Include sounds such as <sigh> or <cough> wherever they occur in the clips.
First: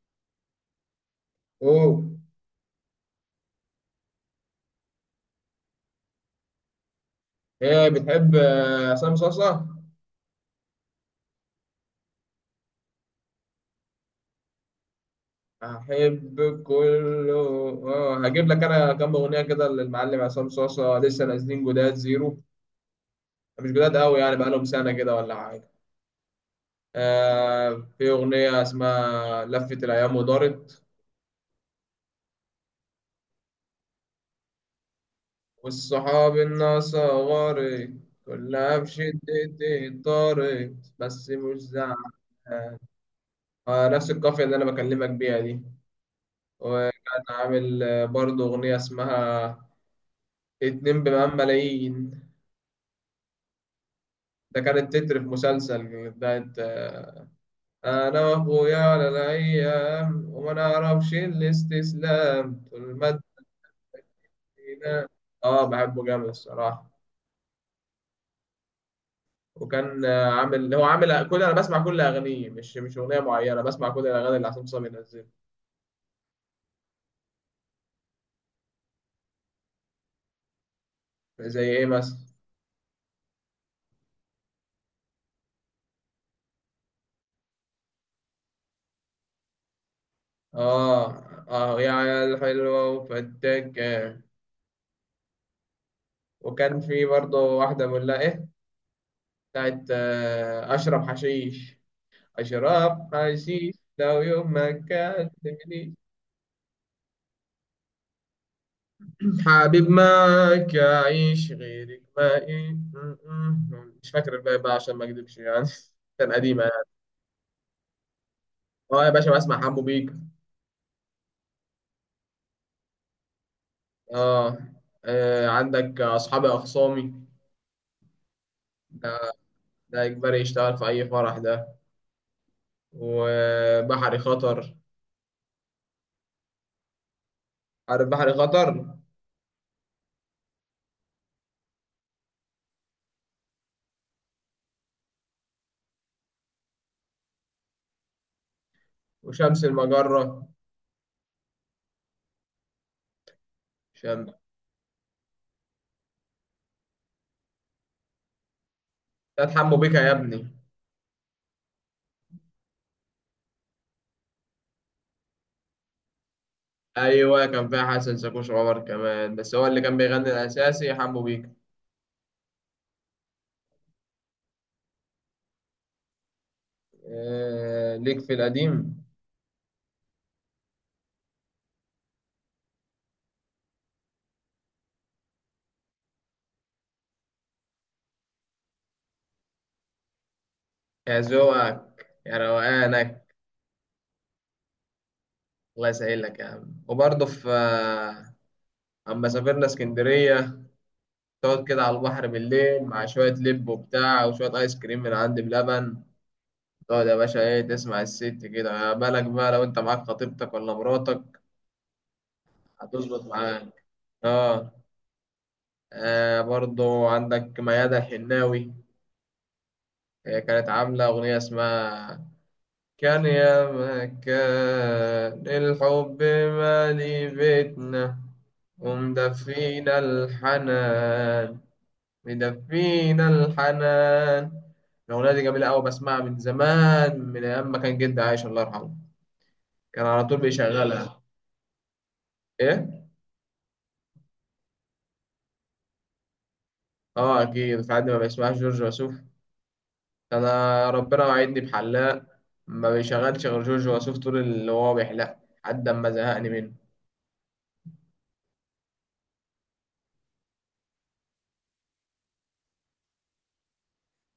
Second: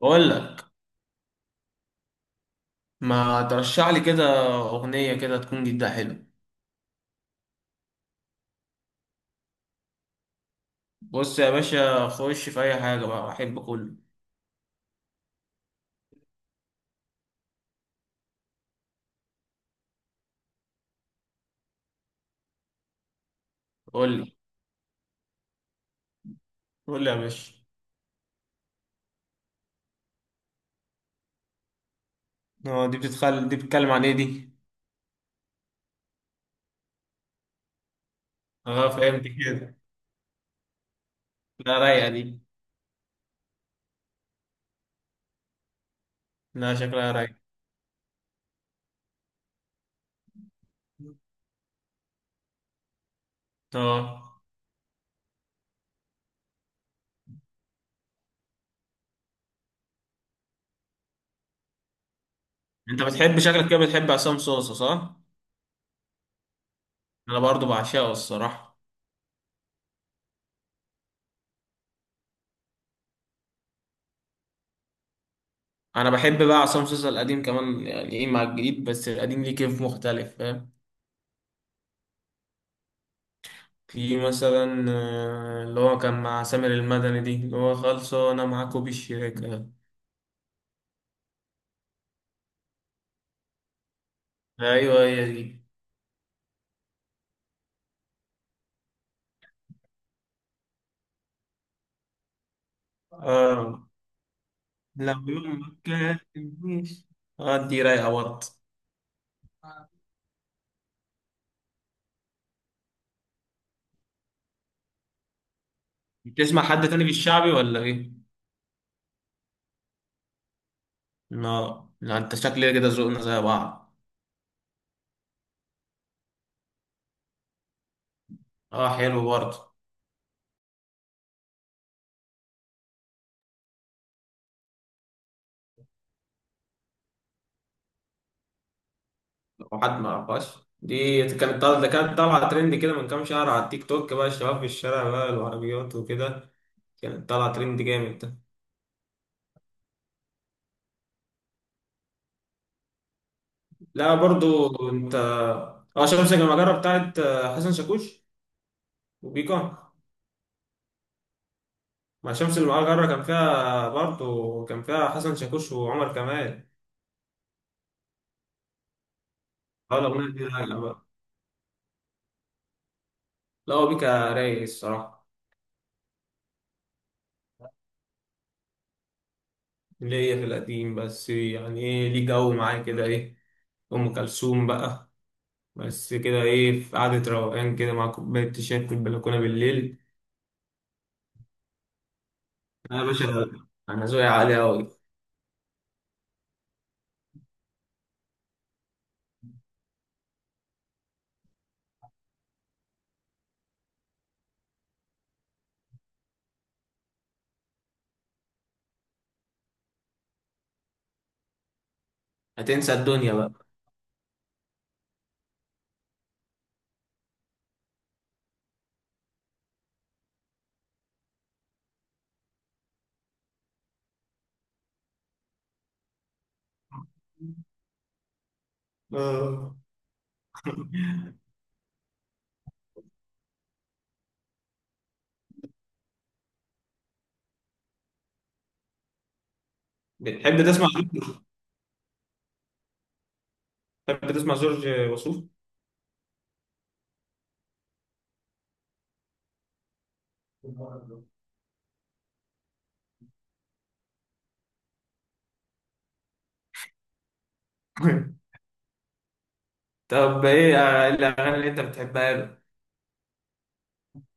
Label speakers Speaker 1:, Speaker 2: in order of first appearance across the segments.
Speaker 1: بقول لك،
Speaker 2: اوه.
Speaker 1: ما ترشح لي كده اغنيه كده تكون جدا حلوه.
Speaker 2: هي بتحب عصام صاصا.
Speaker 1: بص يا باشا، خش في اي حاجه بقى احب كله.
Speaker 2: احب كله. اه، هجيب لك انا كام اغنيه كده للمعلم عصام صاصا لسه نازلين جداد زيرو. مش جداد
Speaker 1: قول
Speaker 2: قوي يعني
Speaker 1: لي،
Speaker 2: بقالهم سنه كده ولا حاجه.
Speaker 1: قول لي يا باشا.
Speaker 2: في اغنيه اسمها لفت الايام ودارت،
Speaker 1: اه، دي بتتكلم عن ايه دي؟
Speaker 2: والصحاب الناس غارت كلها
Speaker 1: اه،
Speaker 2: بشدة،
Speaker 1: فهمت كده.
Speaker 2: طارت بس مش
Speaker 1: لا،
Speaker 2: زعلان.
Speaker 1: رايقه دي.
Speaker 2: آه، نفس القافية اللي أنا بكلمك بيها دي.
Speaker 1: لا، شكلها
Speaker 2: وكان
Speaker 1: رايقه.
Speaker 2: عامل برضه أغنية اسمها اتنين بمئات ملايين.
Speaker 1: اه،
Speaker 2: ده كانت تتر في مسلسل بتاعت أنا وأخويا على الأيام وما نعرفش الاستسلام طول
Speaker 1: انت
Speaker 2: ما
Speaker 1: بتحب شكلك كده بتحب عصام صوصه،
Speaker 2: الدنيا.
Speaker 1: صح؟
Speaker 2: آه، بحبه جامد الصراحة.
Speaker 1: انا برضو بعشقه الصراحه.
Speaker 2: وكان عامل هو عامل كل، أنا بسمع كل أغانيه، مش أغنية معينة، بسمع كل الأغاني اللي عصام صاوي بينزلها.
Speaker 1: انا بحب بقى عصام صوصه القديم كمان، يعني ايه مع الجديد، بس القديم ليه كيف مختلف، فاهم.
Speaker 2: زي إيه مثلا؟
Speaker 1: في مثلا اللي هو كان مع سامر المدني دي اللي هو خلصوا انا معاكوا بالشراكة.
Speaker 2: آه. آه يا عيال حلوة وفتاك.
Speaker 1: ايوه هي دي.
Speaker 2: وكان في برضه واحدة بقول لها إيه، بتاعت أشرب حشيش. أشرب حشيش
Speaker 1: اه،
Speaker 2: لو يوم ما
Speaker 1: لو يوم ما
Speaker 2: كلمني
Speaker 1: كاتبنيش. اه، دي رايقة برضه.
Speaker 2: حبيب معاك أعيش غيرك ما إيه مش فاكر الباقي بقى عشان ما أكدبش يعني <laughs> كان قديمة
Speaker 1: بتسمع حد
Speaker 2: يعني.
Speaker 1: تاني في الشعبي ولا ايه؟
Speaker 2: أه يا باشا، بسمع حمو بيك.
Speaker 1: لا، لا، انت شكلي كده ذوقنا زي بعض.
Speaker 2: أه. عندك أصحابي أخصامي.
Speaker 1: اه،
Speaker 2: ده
Speaker 1: حلو برضه.
Speaker 2: ده إجباري يشتغل في أي فرح ده. وبحري خطر. عارف بحري خطر؟
Speaker 1: لو حد ما عرفهاش. دي كانت طالعة ده كانت طالعة ترند كده من كام شهر على التيك توك، بقى الشباب في الشارع بقى العربيات وكده. كانت طالعة ترند جامد.
Speaker 2: وشمس المجرة.
Speaker 1: لا
Speaker 2: شمس
Speaker 1: برضو انت. اه، شمس المجرة بتاعت حسن شاكوش
Speaker 2: بتاعت حمو
Speaker 1: وبيكا.
Speaker 2: بيكا يا ابني.
Speaker 1: مع شمس المجرة كان فيها برضو كان فيها حسن شاكوش وعمر كمال.
Speaker 2: ايوه، كان فيها حسن شاكوش، عمر كمان، بس هو اللي كان
Speaker 1: اه،
Speaker 2: بيغني
Speaker 1: الأغنية دي رايقة
Speaker 2: الاساسي
Speaker 1: بقى.
Speaker 2: حمو بيكا.
Speaker 1: لا، هو بيكا رايق الصراحة.
Speaker 2: آه، ليك في القديم.
Speaker 1: اللي هي في القديم، بس يعني ايه ليه جو معاه كده ايه. أم كلثوم بقى. بس كده ايه، في قعدة روقان كده مع كوباية شاي في البلكونة بالليل.
Speaker 2: يا ذوقك يا
Speaker 1: انا يا
Speaker 2: روقانك.
Speaker 1: باشا، انا ذوقي عالي أوي.
Speaker 2: الله يسهلك يا عم. وبرضه في اما سافرنا اسكندريه، تقعد كده على البحر بالليل مع شويه لب وبتاع وشويه ايس كريم من عند بلبن، تقعد يا باشا ايه، تسمع الست كده، يا بالك بقى لو انت معاك خطيبتك ولا مراتك.
Speaker 1: هتنسى
Speaker 2: هتظبط
Speaker 1: الدنيا بقى.
Speaker 2: معاك. اه. برضه عندك ميادة الحناوي. هي كانت عاملة أغنية اسمها كان يا ما كان الحب مالي بيتنا
Speaker 1: اه،
Speaker 2: ومدفينا الحنان. مدفينا الحنان. الأغنية دي جميلة أوي، بسمعها من زمان من أيام ما كان جدي عايش، الله يرحمه، كان على طول
Speaker 1: بتحب
Speaker 2: بيشغلها.
Speaker 1: تسمع
Speaker 2: إيه؟
Speaker 1: بتحب تسمع جورج وسوف.
Speaker 2: آه، أكيد. في حد ما بيسمعش جورج وسوف؟ أنا
Speaker 1: <laughs>
Speaker 2: ربنا وعدني بحلاق ما بيشغلش غير جورج وسوف طول اللي هو بيحلق لحد ما زهقني منه.
Speaker 1: طب ايه الاغاني اللي انت بتحبها له.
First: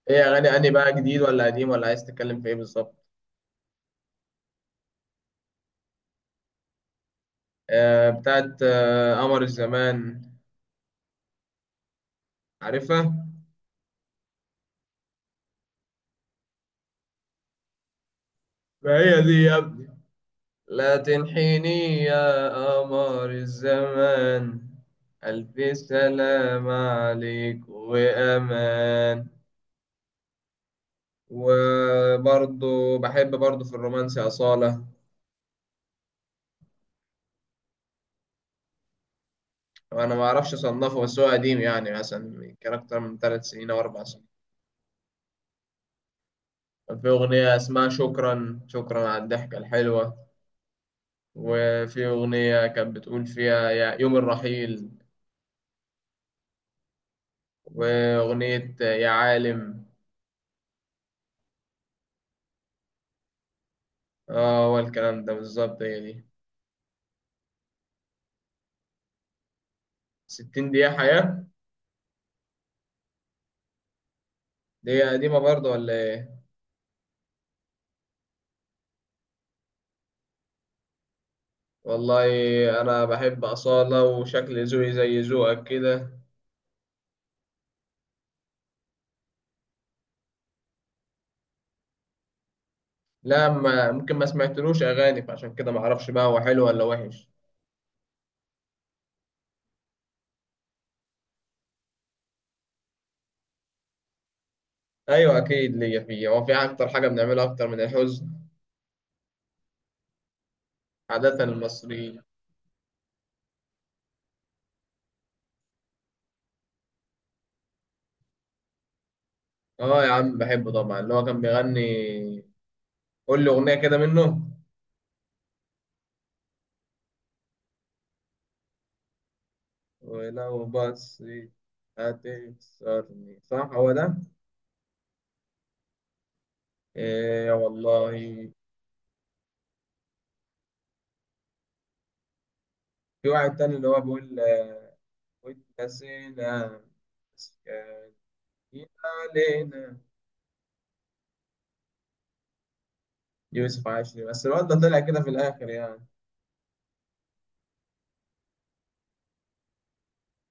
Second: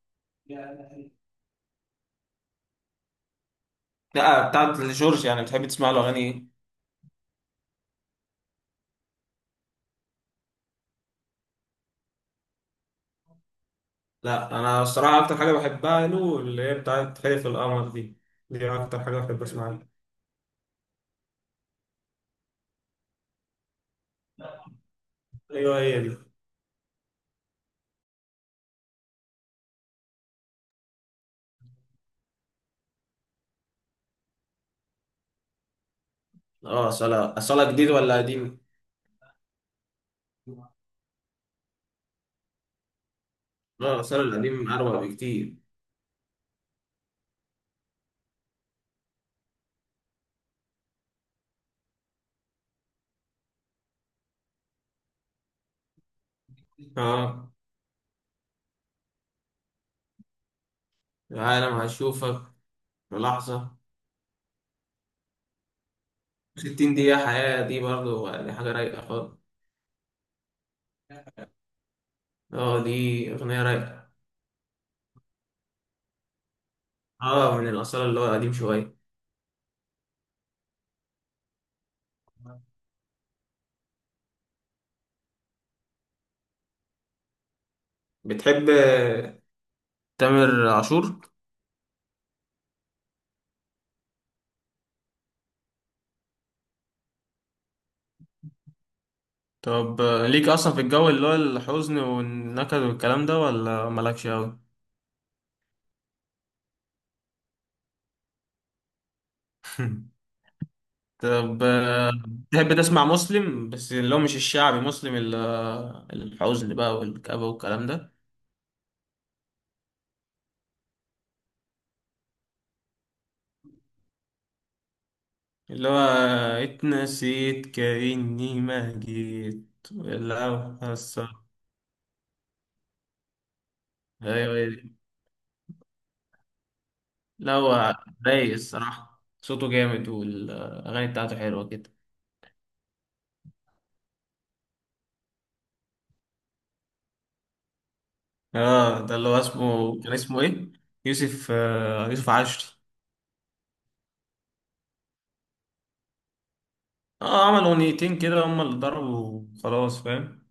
Speaker 2: ايه اغاني اني بقى، جديد ولا قديم ولا عايز تتكلم في ايه بالظبط؟
Speaker 1: لا، بتاعت جورج يعني بتحب تسمع له اغاني ايه.
Speaker 2: آه، بتاعت قمر الزمان. عارفها؟
Speaker 1: لا، انا الصراحه اكتر حاجه بحبها له اللي هي بتاعت خلف القمر دي. دي
Speaker 2: ما
Speaker 1: اكتر حاجه
Speaker 2: هي
Speaker 1: بحب
Speaker 2: دي يا
Speaker 1: اسمعها
Speaker 2: ابني.
Speaker 1: له.
Speaker 2: لا تنحيني يا قمر الزمان،
Speaker 1: ايوه
Speaker 2: ألف
Speaker 1: هي دي.
Speaker 2: سلام عليك وأمان. وبرضه بحب برضه في الرومانسي أصالة.
Speaker 1: اه، صلاة جديد ولا قديم؟
Speaker 2: وأنا ما أعرفش أصنفه، بس هو قديم يعني مثلا كان أكتر من 3 سنين أو
Speaker 1: اه،
Speaker 2: أربع
Speaker 1: صلاة
Speaker 2: سنين
Speaker 1: القديم أروع بكتير.
Speaker 2: كان في أغنية اسمها شكرا شكرا على الضحكة الحلوة، وفي أغنية كانت بتقول فيها يا يوم الرحيل،
Speaker 1: اه،
Speaker 2: وأغنية يا عالم.
Speaker 1: عالم هشوفك في لحظة.
Speaker 2: اه، هو الكلام ده بالظبط، هي دي.
Speaker 1: 60 دقيقة حياة دي برضو يعني حاجة رايقة خالص.
Speaker 2: 60 دقيقة حياة.
Speaker 1: اه، دي أغنية رايقة.
Speaker 2: دي هي قديمة برضه ولا ايه؟
Speaker 1: اه، من الأصالة اللي هو قديم شوية.
Speaker 2: والله أنا بحب أصالة، وشكل ذوقي زي ذوقك كده.
Speaker 1: بتحب تامر عاشور؟
Speaker 2: لا، ما ممكن، ما سمعتلوش أغاني، فعشان كده ما أعرفش بقى هو حلو ولا وحش.
Speaker 1: طب ليك اصلا في الجو اللي هو الحزن والنكد والكلام ده، ولا مالكش اوي؟
Speaker 2: أيوة أكيد ليا فيه، هو في أكتر حاجة بنعملها أكتر من الحزن؟
Speaker 1: <laughs>
Speaker 2: عادة
Speaker 1: طب
Speaker 2: المصريين.
Speaker 1: تحب تسمع مسلم، بس اللي هو مش الشعبي مسلم الحزن بقى والكآبة والكلام ده.
Speaker 2: اه يا عم، بحبه طبعا. اللي هو كان بيغني، قول لي أغنية كده منه.
Speaker 1: اللي هو اتنسيت كأني ما جيت
Speaker 2: ولو
Speaker 1: لو
Speaker 2: بس
Speaker 1: حصل.
Speaker 2: هتكسرني، صح هو ده؟
Speaker 1: ايوه هي دي.
Speaker 2: إيه يا
Speaker 1: لا، هو
Speaker 2: والله.
Speaker 1: رايق الصراحة، صوته جامد والأغاني بتاعته حلوة كده.
Speaker 2: في واحد تاني اللي هو بيقول واتنسينا مسكين
Speaker 1: اه، ده اللي هو
Speaker 2: علينا.
Speaker 1: اسمه ايه؟ يوسف عاشور.
Speaker 2: يوسف عاشري، بس الواد ده طلع كده في الآخر يعني.
Speaker 1: اه، عمل اغنيتين كده هما اللي ضربوا خلاص، فاهم.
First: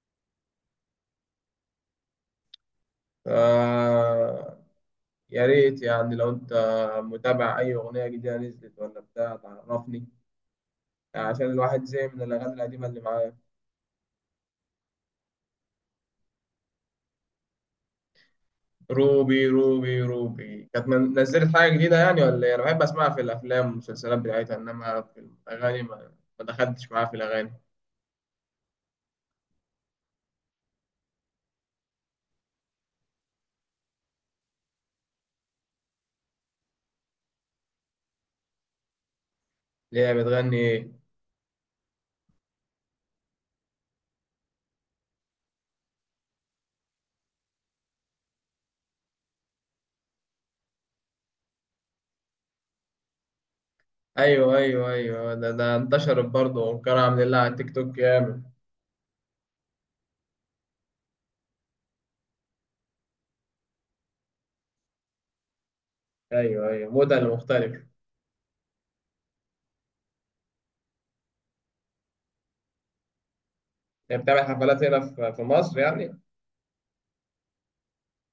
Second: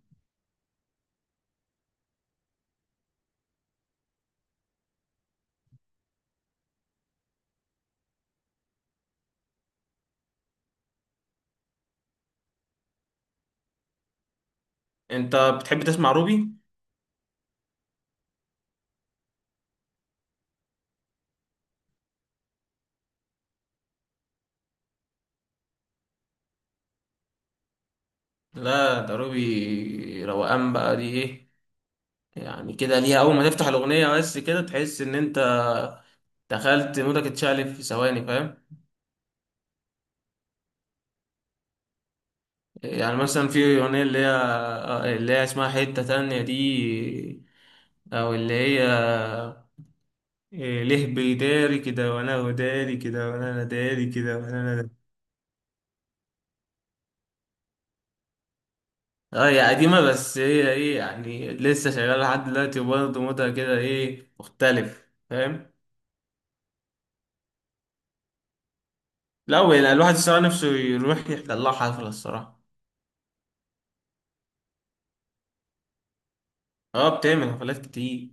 Speaker 2: ف يا ريت يعني لو أنت متابع أي أغنية جديدة نزلت ولا بتاع تعرفني، عشان الواحد زهق من الأغاني القديمة اللي معاه.
Speaker 1: انت بتحب تسمع روبي؟
Speaker 2: روبي، روبي، روبي، كانت نزلت حاجة جديدة يعني ولا إيه؟ أنا بحب أسمعها في الأفلام والمسلسلات بتاعتها، إنما في الأغاني ما دخلتش معاها في الأغاني.
Speaker 1: لا، ده روبي روقان بقى دي ايه. يعني كده ليها اول ما تفتح الاغنيه بس كده تحس ان انت دخلت مودك اتشقلب في ثواني، فاهم.
Speaker 2: اللي هي بتغني إيه؟
Speaker 1: يعني مثلا في اغنيه اللي هي اسمها حته تانية دي. او اللي هي إيه، ليه بيداري كده وانا وداري كده وانا أنا داري كده
Speaker 2: أيوه
Speaker 1: وانا.
Speaker 2: أيوه أيوه، ده انتشرت برضه، وكان عامل لها على تيك توك جامد.
Speaker 1: اه، هي قديمة بس هي ايه يعني لسه شغالة لحد دلوقتي، وبرضه مودها كده ايه مختلف، فاهم؟
Speaker 2: أيوه أيوه، موديل مختلف.
Speaker 1: لا، ولا الواحد الصراحة نفسه يروح يحضر لها حفلة الصراحة.
Speaker 2: هي بتعمل حفلات هنا في مصر يعني؟
Speaker 1: اه، بتعمل حفلات كتير.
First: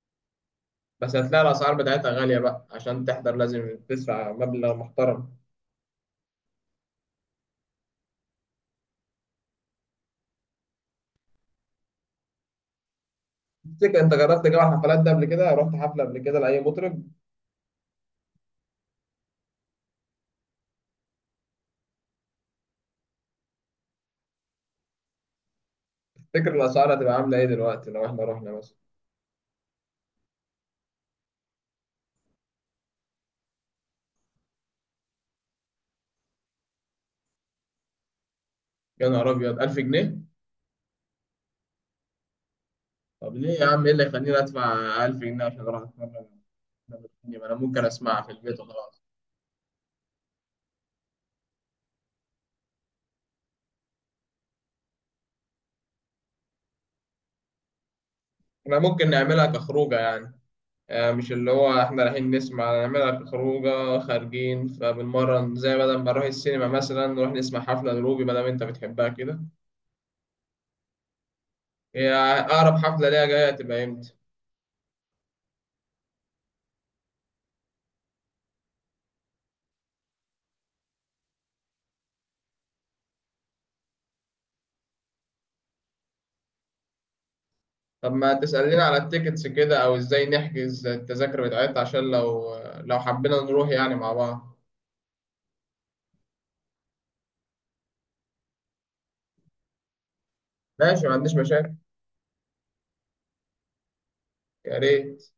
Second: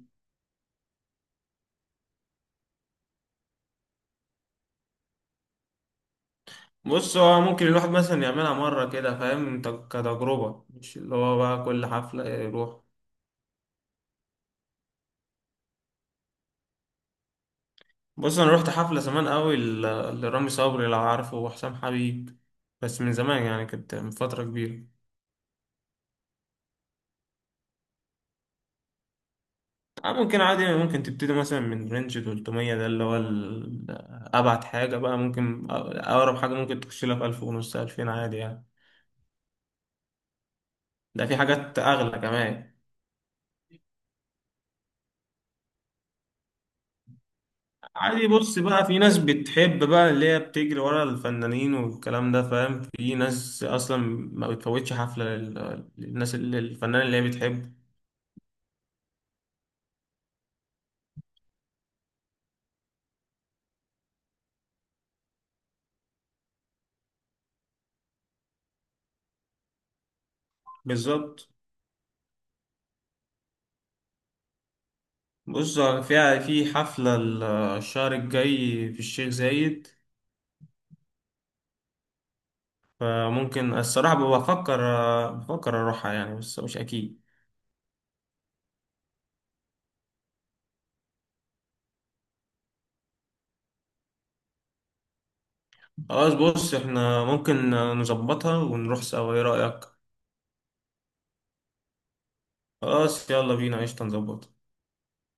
Speaker 2: بس هتلاقي الأسعار بتاعتها غالية بقى، عشان تحضر لازم تدفع مبلغ محترم.
Speaker 1: بص، هو ممكن الواحد مثلا يعملها مرة كده فاهم انت، كتجربة، مش اللي هو بقى كل حفلة يروح.
Speaker 2: تفتكر أنت جربت جو الحفلات ده قبل كده؟ رحت حفلة قبل كده لأي مطرب؟
Speaker 1: بص انا رحت حفلة زمان قوي لرامي صبري لو عارفه، وحسام حبيب. بس من زمان يعني، كانت من فترة كبيرة.
Speaker 2: تفتكر الأسعار هتبقى عاملة إيه دلوقتي لو إحنا رحنا مثلا؟
Speaker 1: ممكن عادي، ممكن تبتدي مثلا من رينج 300 ده اللي هو أبعد حاجة بقى. ممكن أقرب حاجة ممكن تخش لها في 1000 ونص 2000 عادي يعني.
Speaker 2: يا نهار ابيض، 1000 جنيه؟
Speaker 1: ده في حاجات أغلى كمان.
Speaker 2: طب ليه يا عم، ايه اللي يخليني ادفع 1000 جنيه عشان اروح اتمرن؟ أنا بتكلم، أنا ممكن اسمعها
Speaker 1: عادي،
Speaker 2: في
Speaker 1: بص
Speaker 2: البيت
Speaker 1: بقى في
Speaker 2: وخلاص.
Speaker 1: ناس بتحب بقى اللي هي بتجري ورا الفنانين والكلام ده فاهم. في ناس أصلا ما بتفوتش حفلة للناس اللي الفنان اللي هي بتحبه.
Speaker 2: احنا ممكن نعملها كخروجه يعني، مش اللي هو احنا رايحين نسمع، نعملها كخروجه، خارجين فبنمرن، زي بدل ما نروح السينما مثلا نروح نسمع حفله لروبي ما دام انت بتحبها كده.
Speaker 1: بالظبط.
Speaker 2: هي اقرب حفله ليها جايه تبقى امتى؟
Speaker 1: بص، فيها في حفلة الشهر الجاي في الشيخ زايد. فممكن الصراحة، بفكر، أروحها يعني بس مش أكيد.
Speaker 2: طب ما تسألينا على التيكتس كده، او ازاي نحجز التذاكر بتاعتها؟ عشان لو حبينا نروح يعني مع بعض.
Speaker 1: خلاص بص، إحنا ممكن نظبطها ونروح سوا، إيه رأيك؟
Speaker 2: ماشي، ما عنديش مشاكل.
Speaker 1: خلاص يلا بينا، قشطة نظبطها.
Speaker 2: يا ريت.